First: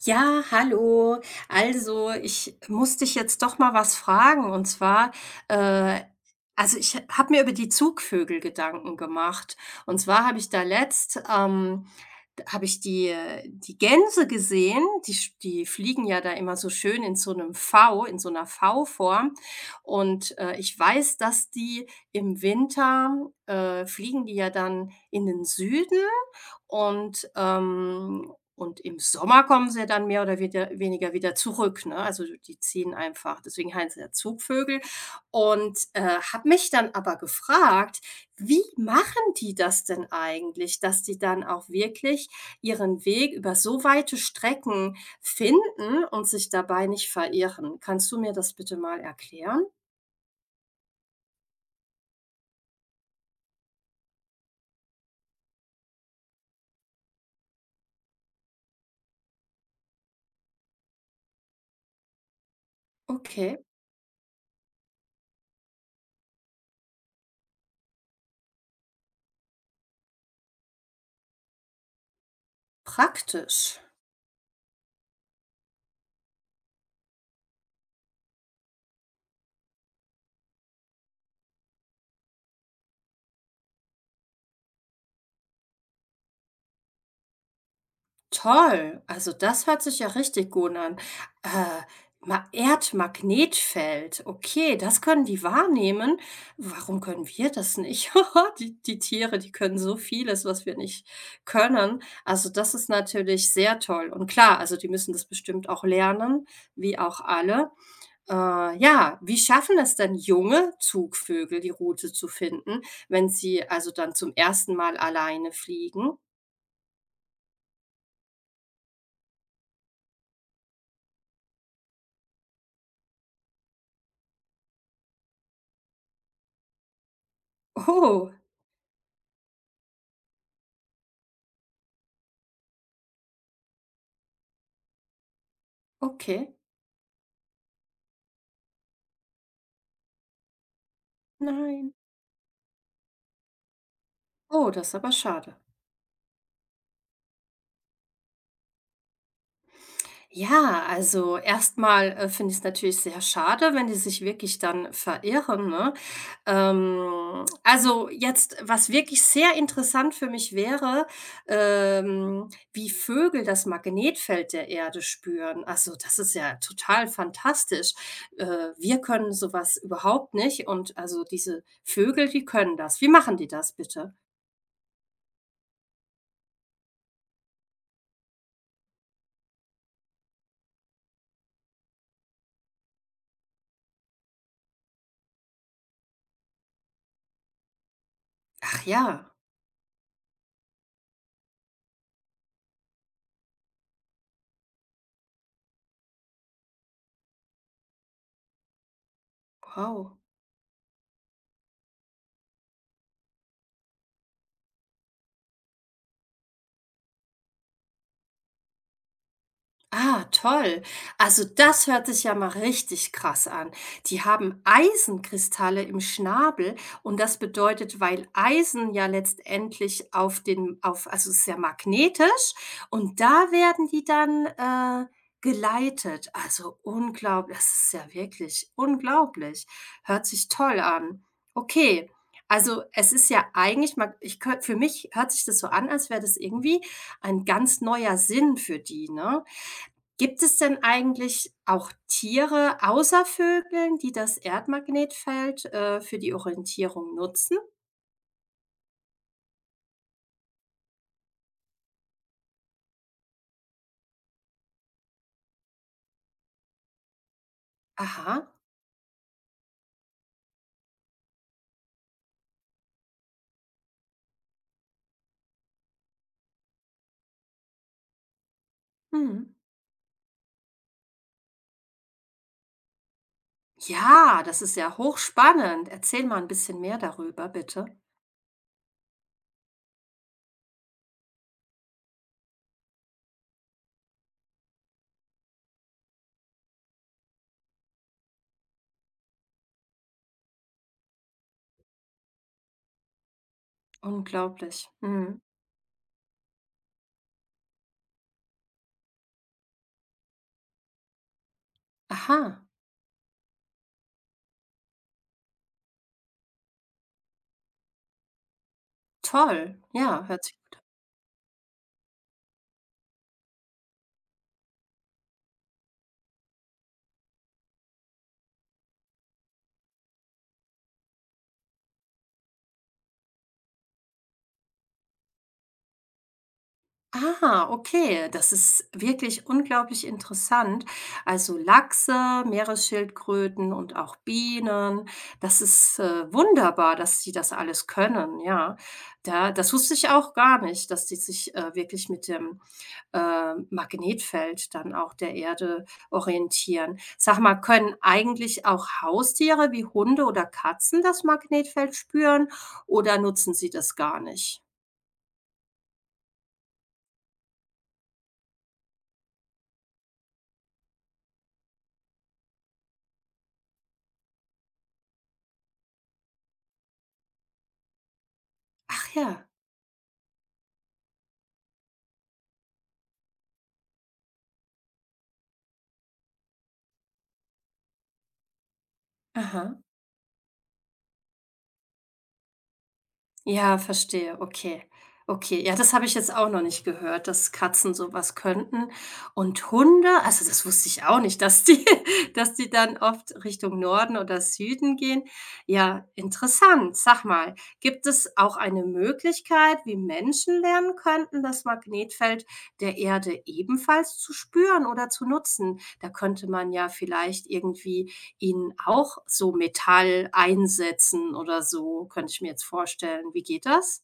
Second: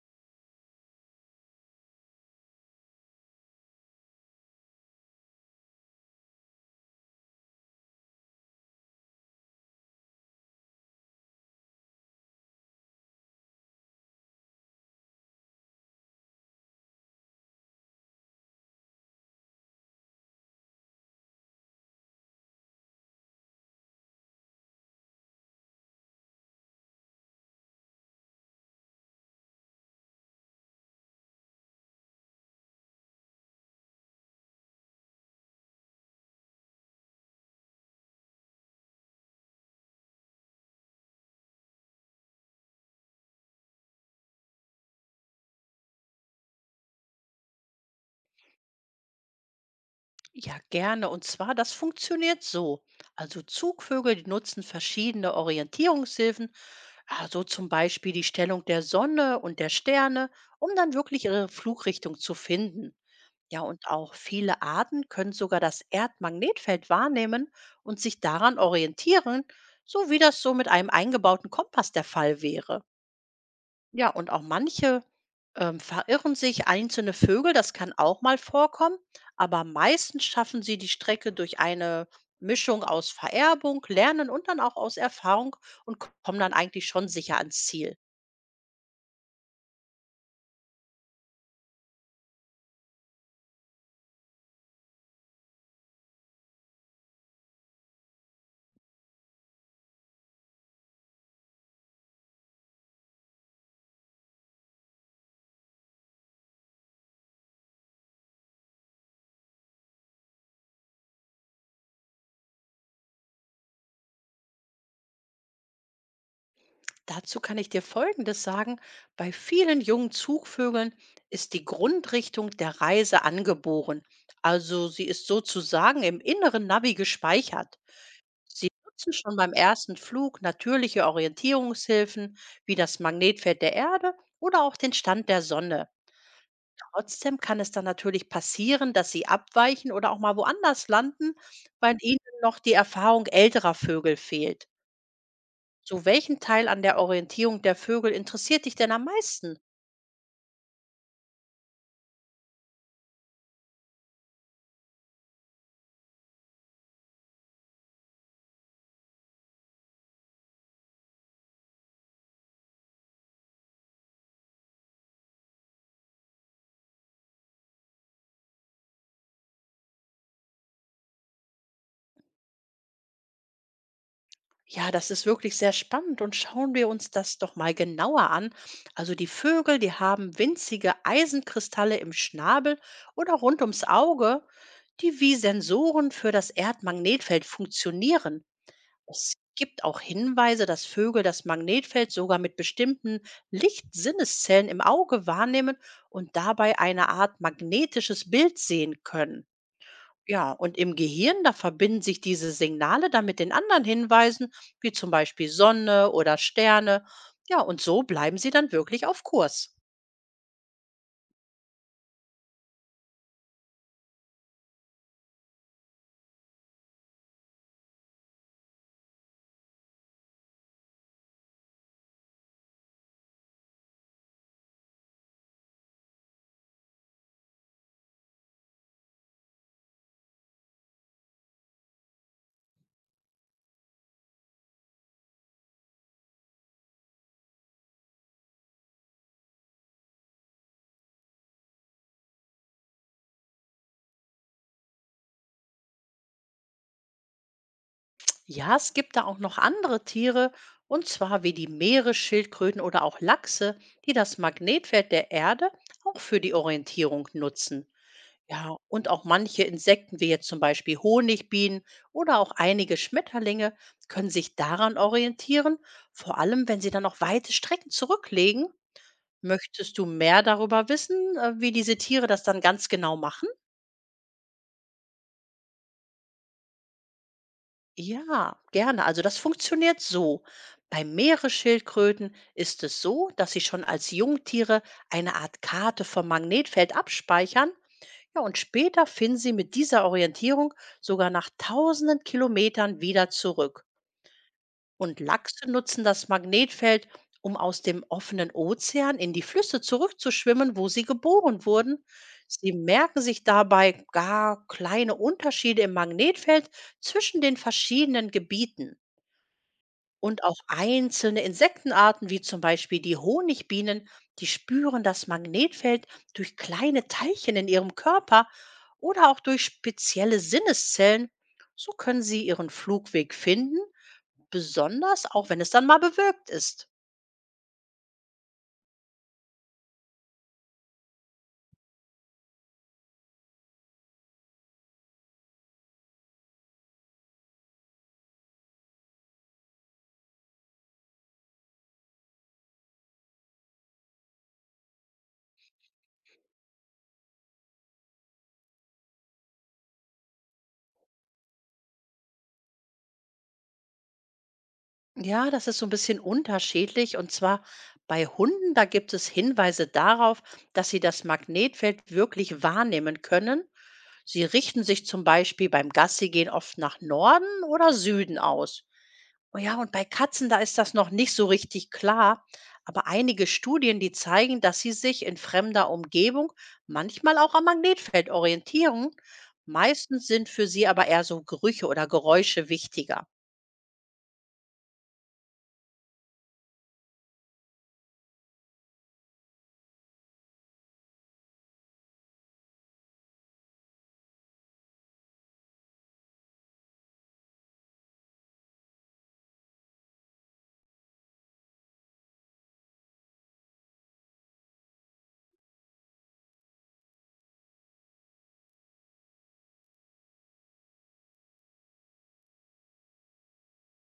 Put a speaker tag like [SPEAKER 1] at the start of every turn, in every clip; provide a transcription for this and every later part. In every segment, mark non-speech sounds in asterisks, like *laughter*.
[SPEAKER 1] Ja, hallo. Also, ich muss dich jetzt doch mal was fragen. Und zwar, äh, also ich habe mir über die Zugvögel Gedanken gemacht. Und zwar habe ich die Gänse gesehen, die fliegen ja da immer so schön in so einer V-Form. Und, ich weiß, dass die im Winter, fliegen die ja dann in den Süden und im Sommer kommen sie ja dann mehr oder wieder weniger wieder zurück, ne? Also, die ziehen einfach, deswegen heißen sie ja Zugvögel. Und, habe mich dann aber gefragt: „Wie machen die das denn eigentlich, dass die dann auch wirklich ihren Weg über so weite Strecken finden und sich dabei nicht verirren? Kannst du mir das bitte mal erklären?"
[SPEAKER 2] Ja, gerne. Und zwar, das funktioniert so. Also Zugvögel, die nutzen verschiedene Orientierungshilfen, so zum Beispiel die Stellung der Sonne und der Sterne, um dann wirklich ihre Flugrichtung zu finden.
[SPEAKER 1] Okay,
[SPEAKER 2] Ja, und auch viele Arten können sogar das Erdmagnetfeld wahrnehmen und sich daran orientieren, so wie das so mit einem eingebauten Kompass der Fall wäre.
[SPEAKER 1] praktisch.
[SPEAKER 2] Ja, und auch manche, verirren sich, einzelne Vögel, das kann auch mal vorkommen, aber meistens schaffen sie die Strecke durch eine Mischung aus Vererbung, Lernen und dann auch aus Erfahrung und kommen dann eigentlich schon sicher ans Ziel.
[SPEAKER 1] Toll, also das hört sich ja richtig gut an. Äh, Ma Erdmagnetfeld, okay, das können die wahrnehmen. Warum können wir das nicht? *laughs* Die Tiere, die können so vieles, was wir nicht können. Also das ist natürlich sehr toll. Und klar, also die müssen das bestimmt auch lernen, wie auch alle. Ja, wie schaffen es denn junge Zugvögel, die Route zu finden, wenn sie also dann zum ersten Mal alleine fliegen?
[SPEAKER 2] Dazu kann ich dir Folgendes sagen. Bei vielen jungen Zugvögeln ist die Grundrichtung der Reise angeboren. Also sie ist sozusagen im inneren Navi gespeichert.
[SPEAKER 1] Oh,
[SPEAKER 2] Sie nutzen schon beim ersten Flug natürliche Orientierungshilfen wie das Magnetfeld der Erde oder auch den Stand der Sonne.
[SPEAKER 1] okay.
[SPEAKER 2] Trotzdem kann es dann natürlich passieren, dass sie abweichen oder auch mal woanders landen,
[SPEAKER 1] Nein.
[SPEAKER 2] weil ihnen noch die Erfahrung älterer Vögel fehlt.
[SPEAKER 1] Oh, das ist aber schade.
[SPEAKER 2] Zu welchem Teil an der Orientierung der Vögel interessiert dich denn am meisten?
[SPEAKER 1] Ja, also erstmal mal, finde ich's natürlich sehr schade, wenn die sich wirklich dann verirren, ne? Also jetzt, was wirklich sehr interessant für mich wäre, wie Vögel das Magnetfeld der Erde spüren. Also, das ist ja total fantastisch. Äh, Wir können sowas überhaupt nicht und also diese Vögel, die können das. Wie machen die das bitte?
[SPEAKER 2] Ja, das ist wirklich sehr spannend und schauen wir uns das doch mal genauer an. Also die Vögel, die haben winzige Eisenkristalle im Schnabel oder rund ums Auge, die wie Sensoren für das Erdmagnetfeld funktionieren.
[SPEAKER 1] Ach ja,
[SPEAKER 2] Es gibt auch Hinweise, dass Vögel das Magnetfeld sogar mit bestimmten Lichtsinneszellen im Auge wahrnehmen und dabei eine Art magnetisches Bild sehen können.
[SPEAKER 1] wow.
[SPEAKER 2] Ja, und im Gehirn, da verbinden sich diese Signale dann mit den anderen Hinweisen, wie zum Beispiel Sonne oder Sterne. Ja, und so bleiben sie dann wirklich auf Kurs.
[SPEAKER 1] Ah, toll. Also das hört sich ja mal richtig krass an. Die haben Eisenkristalle im Schnabel und das bedeutet, weil Eisen ja letztendlich auf den, also es ist ja magnetisch und da werden die dann geleitet. Also unglaublich, das ist ja wirklich unglaublich. Hört sich toll an. Okay. Also es ist ja eigentlich, für mich hört sich das so an, als wäre das irgendwie ein ganz neuer Sinn für die, ne? Gibt es denn eigentlich auch Tiere außer Vögeln, die das Erdmagnetfeld, für die Orientierung nutzen?
[SPEAKER 2] Ja, es gibt da auch noch andere Tiere, und zwar wie die Meeresschildkröten oder auch Lachse, die das Magnetfeld der Erde auch für die Orientierung nutzen.
[SPEAKER 1] Aha.
[SPEAKER 2] Ja, und auch manche Insekten, wie jetzt zum Beispiel Honigbienen oder auch einige Schmetterlinge, können sich daran orientieren, vor allem wenn sie dann auch weite Strecken zurücklegen.
[SPEAKER 1] Mhm.
[SPEAKER 2] Möchtest du mehr darüber wissen, wie diese Tiere das dann ganz genau machen?
[SPEAKER 1] Ja, das ist ja hochspannend. Erzähl mal ein bisschen mehr darüber, bitte.
[SPEAKER 2] Ja, gerne. Also das funktioniert so. Bei Meeresschildkröten ist es so, dass sie schon als Jungtiere eine Art Karte vom Magnetfeld abspeichern. Ja, und später finden sie mit dieser Orientierung sogar nach tausenden Kilometern wieder zurück.
[SPEAKER 1] Unglaublich.
[SPEAKER 2] Und
[SPEAKER 1] Mhm.
[SPEAKER 2] Lachse nutzen das Magnetfeld, um aus dem offenen Ozean in die Flüsse zurückzuschwimmen, wo sie geboren wurden.
[SPEAKER 1] Aha,
[SPEAKER 2] Sie merken sich dabei gar kleine Unterschiede im Magnetfeld zwischen den verschiedenen Gebieten.
[SPEAKER 1] toll. Ja,
[SPEAKER 2] Und
[SPEAKER 1] hört
[SPEAKER 2] auch einzelne Insektenarten, wie zum Beispiel die Honigbienen, die spüren das Magnetfeld durch kleine Teilchen in ihrem Körper oder auch durch spezielle Sinneszellen. So können sie ihren Flugweg finden, besonders auch wenn es dann mal bewölkt ist.
[SPEAKER 1] Ah, okay, das ist wirklich unglaublich interessant. Also Lachse, Meeresschildkröten und auch Bienen. Das ist wunderbar, dass sie das alles können, ja. Da, das wusste ich auch gar nicht, dass die sich wirklich mit dem Magnetfeld dann auch der Erde orientieren. Sag mal, können eigentlich auch Haustiere wie Hunde oder Katzen das Magnetfeld spüren oder nutzen sie das gar nicht?
[SPEAKER 2] Ja, das ist so ein bisschen unterschiedlich. Und zwar bei Hunden, da gibt es Hinweise darauf, dass sie das Magnetfeld wirklich wahrnehmen können. Sie richten sich zum Beispiel beim Gassigehen oft nach Norden oder Süden aus.
[SPEAKER 1] Ach ja,
[SPEAKER 2] Oh ja, und bei Katzen, da ist das noch nicht so richtig klar. Aber einige Studien, die zeigen, dass sie sich in fremder Umgebung manchmal auch am Magnetfeld orientieren.
[SPEAKER 1] aha.
[SPEAKER 2] Meistens sind für sie aber eher so Gerüche oder Geräusche wichtiger.
[SPEAKER 1] Ja, verstehe, okay. Okay, ja, das habe ich jetzt auch noch nicht gehört, dass Katzen sowas könnten. Und Hunde, also das wusste ich auch nicht, dass die *laughs* dass die dann oft Richtung Norden oder Süden gehen. Ja, interessant. Sag mal, gibt es auch eine Möglichkeit, wie Menschen lernen könnten, das Magnetfeld der Erde ebenfalls zu spüren oder zu nutzen? Da könnte man ja vielleicht irgendwie ihn auch so Metall einsetzen oder so, könnte ich mir jetzt vorstellen. Wie geht das?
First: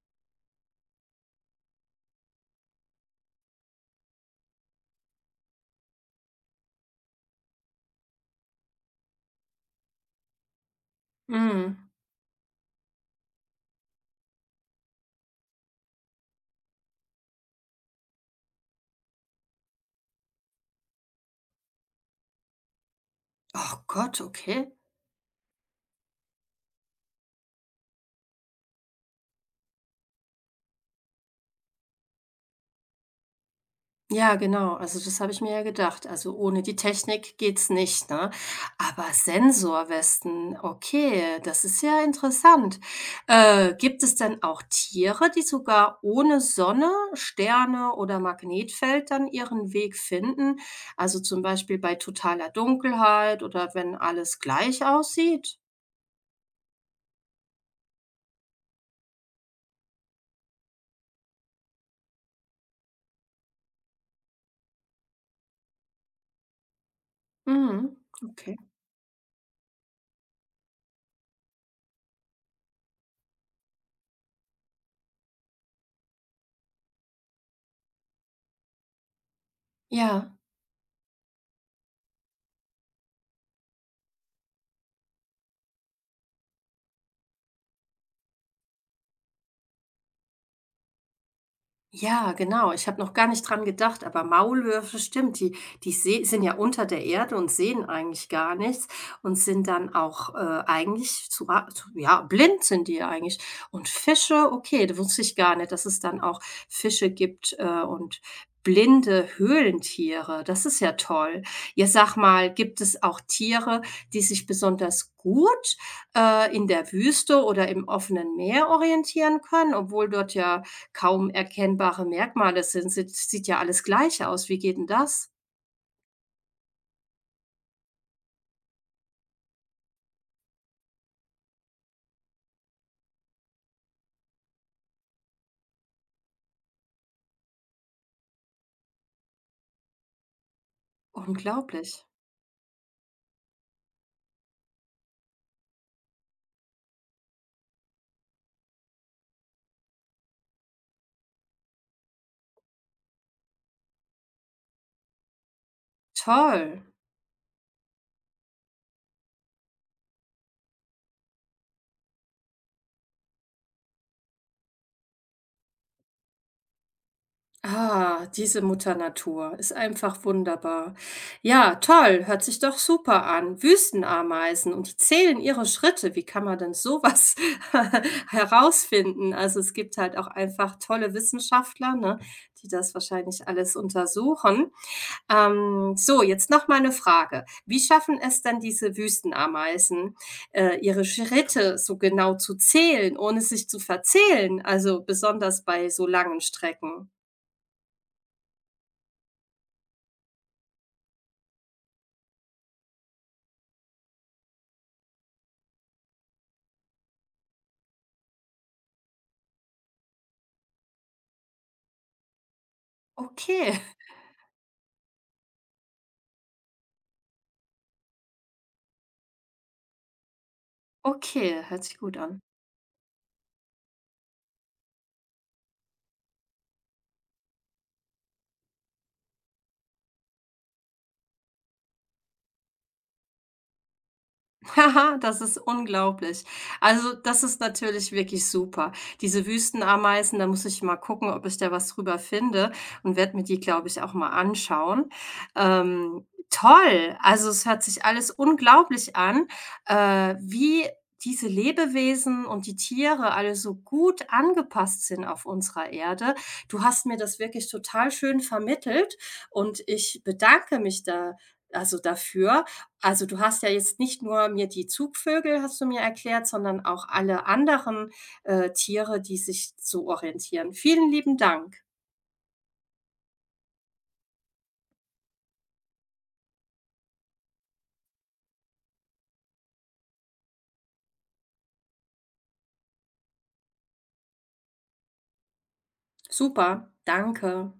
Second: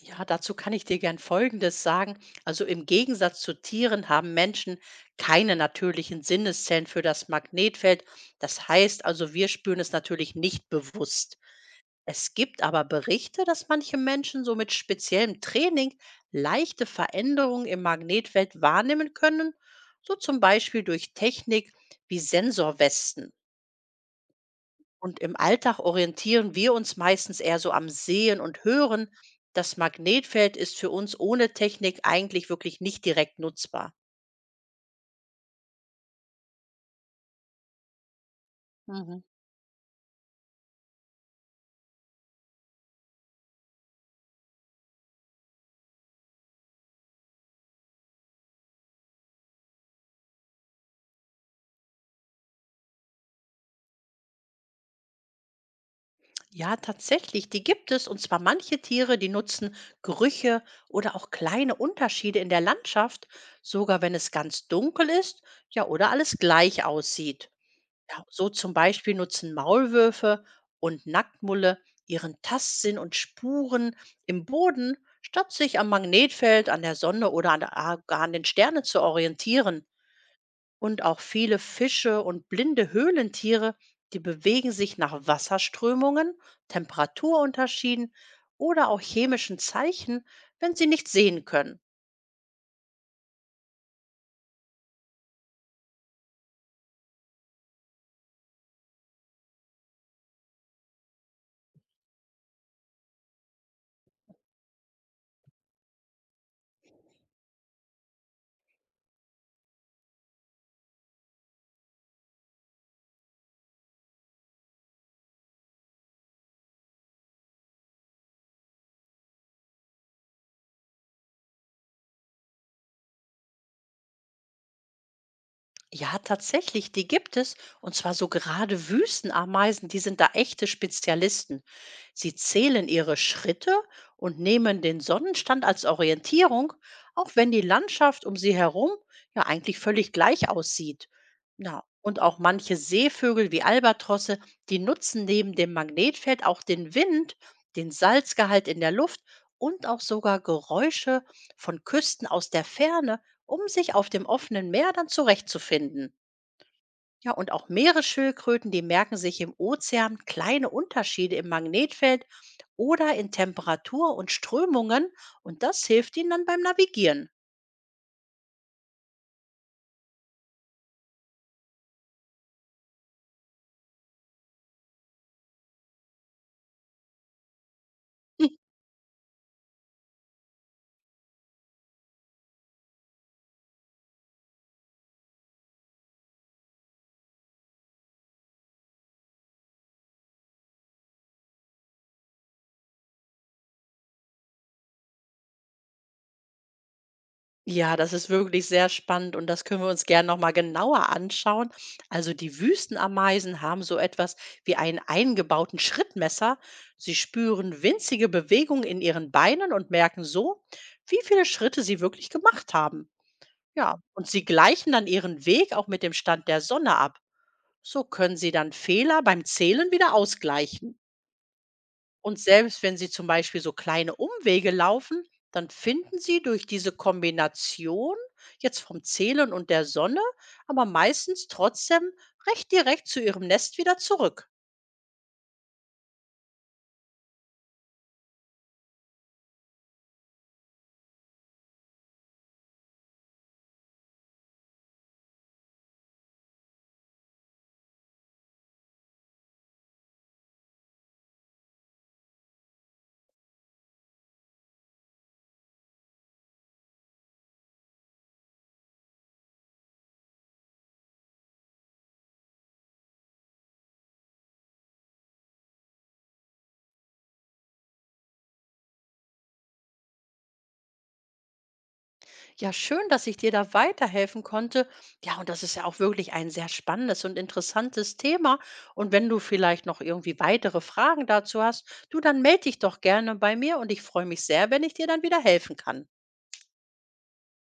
[SPEAKER 2] Ja, dazu kann ich dir gern Folgendes sagen. Also im Gegensatz zu Tieren haben Menschen keine natürlichen Sinneszellen für das Magnetfeld. Das heißt also, wir spüren es natürlich nicht bewusst.
[SPEAKER 1] Mhm.
[SPEAKER 2] Es gibt aber Berichte, dass manche Menschen so mit speziellem Training leichte Veränderungen im Magnetfeld wahrnehmen können, so zum Beispiel durch Technik wie Sensorwesten.
[SPEAKER 1] Oh Gott, okay.
[SPEAKER 2] Und im Alltag orientieren wir uns meistens eher so am Sehen und Hören. Das Magnetfeld ist für uns ohne Technik eigentlich wirklich nicht direkt nutzbar.
[SPEAKER 1] Ja, genau. Also das habe ich mir ja gedacht. Also ohne die Technik geht's nicht, ne? Aber
[SPEAKER 2] Mhm.
[SPEAKER 1] Sensorwesten, okay, das ist ja interessant. Gibt es denn auch Tiere, die sogar ohne Sonne, Sterne oder Magnetfeld dann ihren Weg finden? Also zum Beispiel bei totaler Dunkelheit oder wenn alles gleich aussieht?
[SPEAKER 2] Ja, tatsächlich, die gibt es. Und zwar manche Tiere, die nutzen Gerüche oder auch kleine Unterschiede in der Landschaft, sogar wenn es ganz dunkel ist, ja, oder alles gleich aussieht.
[SPEAKER 1] Mhm.
[SPEAKER 2] Ja, so
[SPEAKER 1] Okay.
[SPEAKER 2] zum Beispiel nutzen Maulwürfe und Nacktmulle ihren Tastsinn und Spuren im Boden, statt sich am Magnetfeld, an der Sonne oder an, der, gar an den Sternen zu orientieren.
[SPEAKER 1] Ja.
[SPEAKER 2] Und auch viele Fische und blinde Höhlentiere, die bewegen sich nach Wasserströmungen, Temperaturunterschieden oder auch chemischen Zeichen, wenn sie nicht sehen können.
[SPEAKER 1] Ja, genau. Ich habe noch gar nicht dran gedacht, aber Maulwürfe, stimmt, die, sind ja unter der Erde und sehen eigentlich gar nichts und sind dann auch eigentlich zu, ja, blind sind die ja eigentlich. Und Fische, okay, da wusste ich gar nicht, dass es dann auch Fische gibt und blinde Höhlentiere. Das ist ja toll. Ja, sag mal, gibt es auch Tiere, die sich besonders gut in der Wüste oder im offenen Meer orientieren können, obwohl dort ja kaum erkennbare Merkmale sind. Sieht ja alles gleich aus. Wie geht denn das?
[SPEAKER 2] Ja, tatsächlich, die gibt es. Und zwar so gerade Wüstenameisen, die sind da echte Spezialisten. Sie zählen ihre Schritte und nehmen den Sonnenstand als Orientierung, auch wenn die Landschaft um sie herum ja eigentlich völlig gleich aussieht. Na,
[SPEAKER 1] Unglaublich.
[SPEAKER 2] und auch manche Seevögel wie Albatrosse, die nutzen neben dem Magnetfeld auch den Wind, den Salzgehalt in der Luft und auch sogar Geräusche von Küsten aus der Ferne um sich auf dem offenen Meer dann zurechtzufinden.
[SPEAKER 1] Toll.
[SPEAKER 2] Ja, und auch Meeresschildkröten, die merken sich im Ozean kleine Unterschiede im Magnetfeld oder in Temperatur und Strömungen und das hilft ihnen dann beim Navigieren.
[SPEAKER 1] Ah, diese Mutter Natur ist einfach wunderbar. Ja, toll, hört sich doch super an. Wüstenameisen und die zählen ihre Schritte. Wie kann man denn sowas *laughs* herausfinden? Also, es gibt halt auch einfach tolle Wissenschaftler, ne, die das wahrscheinlich alles untersuchen. So, jetzt noch mal eine Frage. Wie schaffen es denn diese Wüstenameisen, ihre Schritte so genau zu zählen, ohne sich zu verzählen, also besonders bei so langen Strecken?
[SPEAKER 2] Ja, das ist wirklich sehr spannend und das können wir uns gerne nochmal genauer anschauen. Also die Wüstenameisen haben so etwas wie einen eingebauten Schrittmesser. Sie spüren winzige Bewegungen in ihren Beinen und merken so, wie viele Schritte sie wirklich gemacht haben.
[SPEAKER 1] Okay,
[SPEAKER 2] Ja, und sie gleichen dann ihren Weg auch mit dem Stand der Sonne ab. So können sie dann Fehler beim Zählen wieder ausgleichen.
[SPEAKER 1] okay, hört sich gut
[SPEAKER 2] Und
[SPEAKER 1] an.
[SPEAKER 2] selbst wenn sie zum Beispiel so kleine Umwege laufen, dann finden sie durch diese Kombination jetzt vom Zählen und der Sonne, aber meistens trotzdem recht direkt zu ihrem Nest wieder zurück.
[SPEAKER 1] Haha, das ist unglaublich. Also, das ist natürlich wirklich super. Diese Wüstenameisen, da muss ich mal gucken, ob ich da was drüber finde und werde mir die, glaube ich, auch mal anschauen. Toll, also es hört sich alles unglaublich an, wie diese Lebewesen und die Tiere alle so gut angepasst sind auf unserer Erde. Du hast mir das wirklich total schön vermittelt und ich bedanke mich da also dafür. Also, du hast ja jetzt nicht nur mir die Zugvögel hast du mir erklärt, sondern auch alle anderen, Tiere, die sich so orientieren. Vielen lieben Dank.
[SPEAKER 2] Ja, schön, dass ich dir da weiterhelfen konnte. Ja, und das ist ja auch wirklich ein sehr spannendes und interessantes Thema. Und wenn du vielleicht noch irgendwie weitere Fragen dazu hast, du, dann melde dich doch gerne bei mir und ich freue mich sehr, wenn ich dir dann wieder helfen kann.
[SPEAKER 1] Super, danke.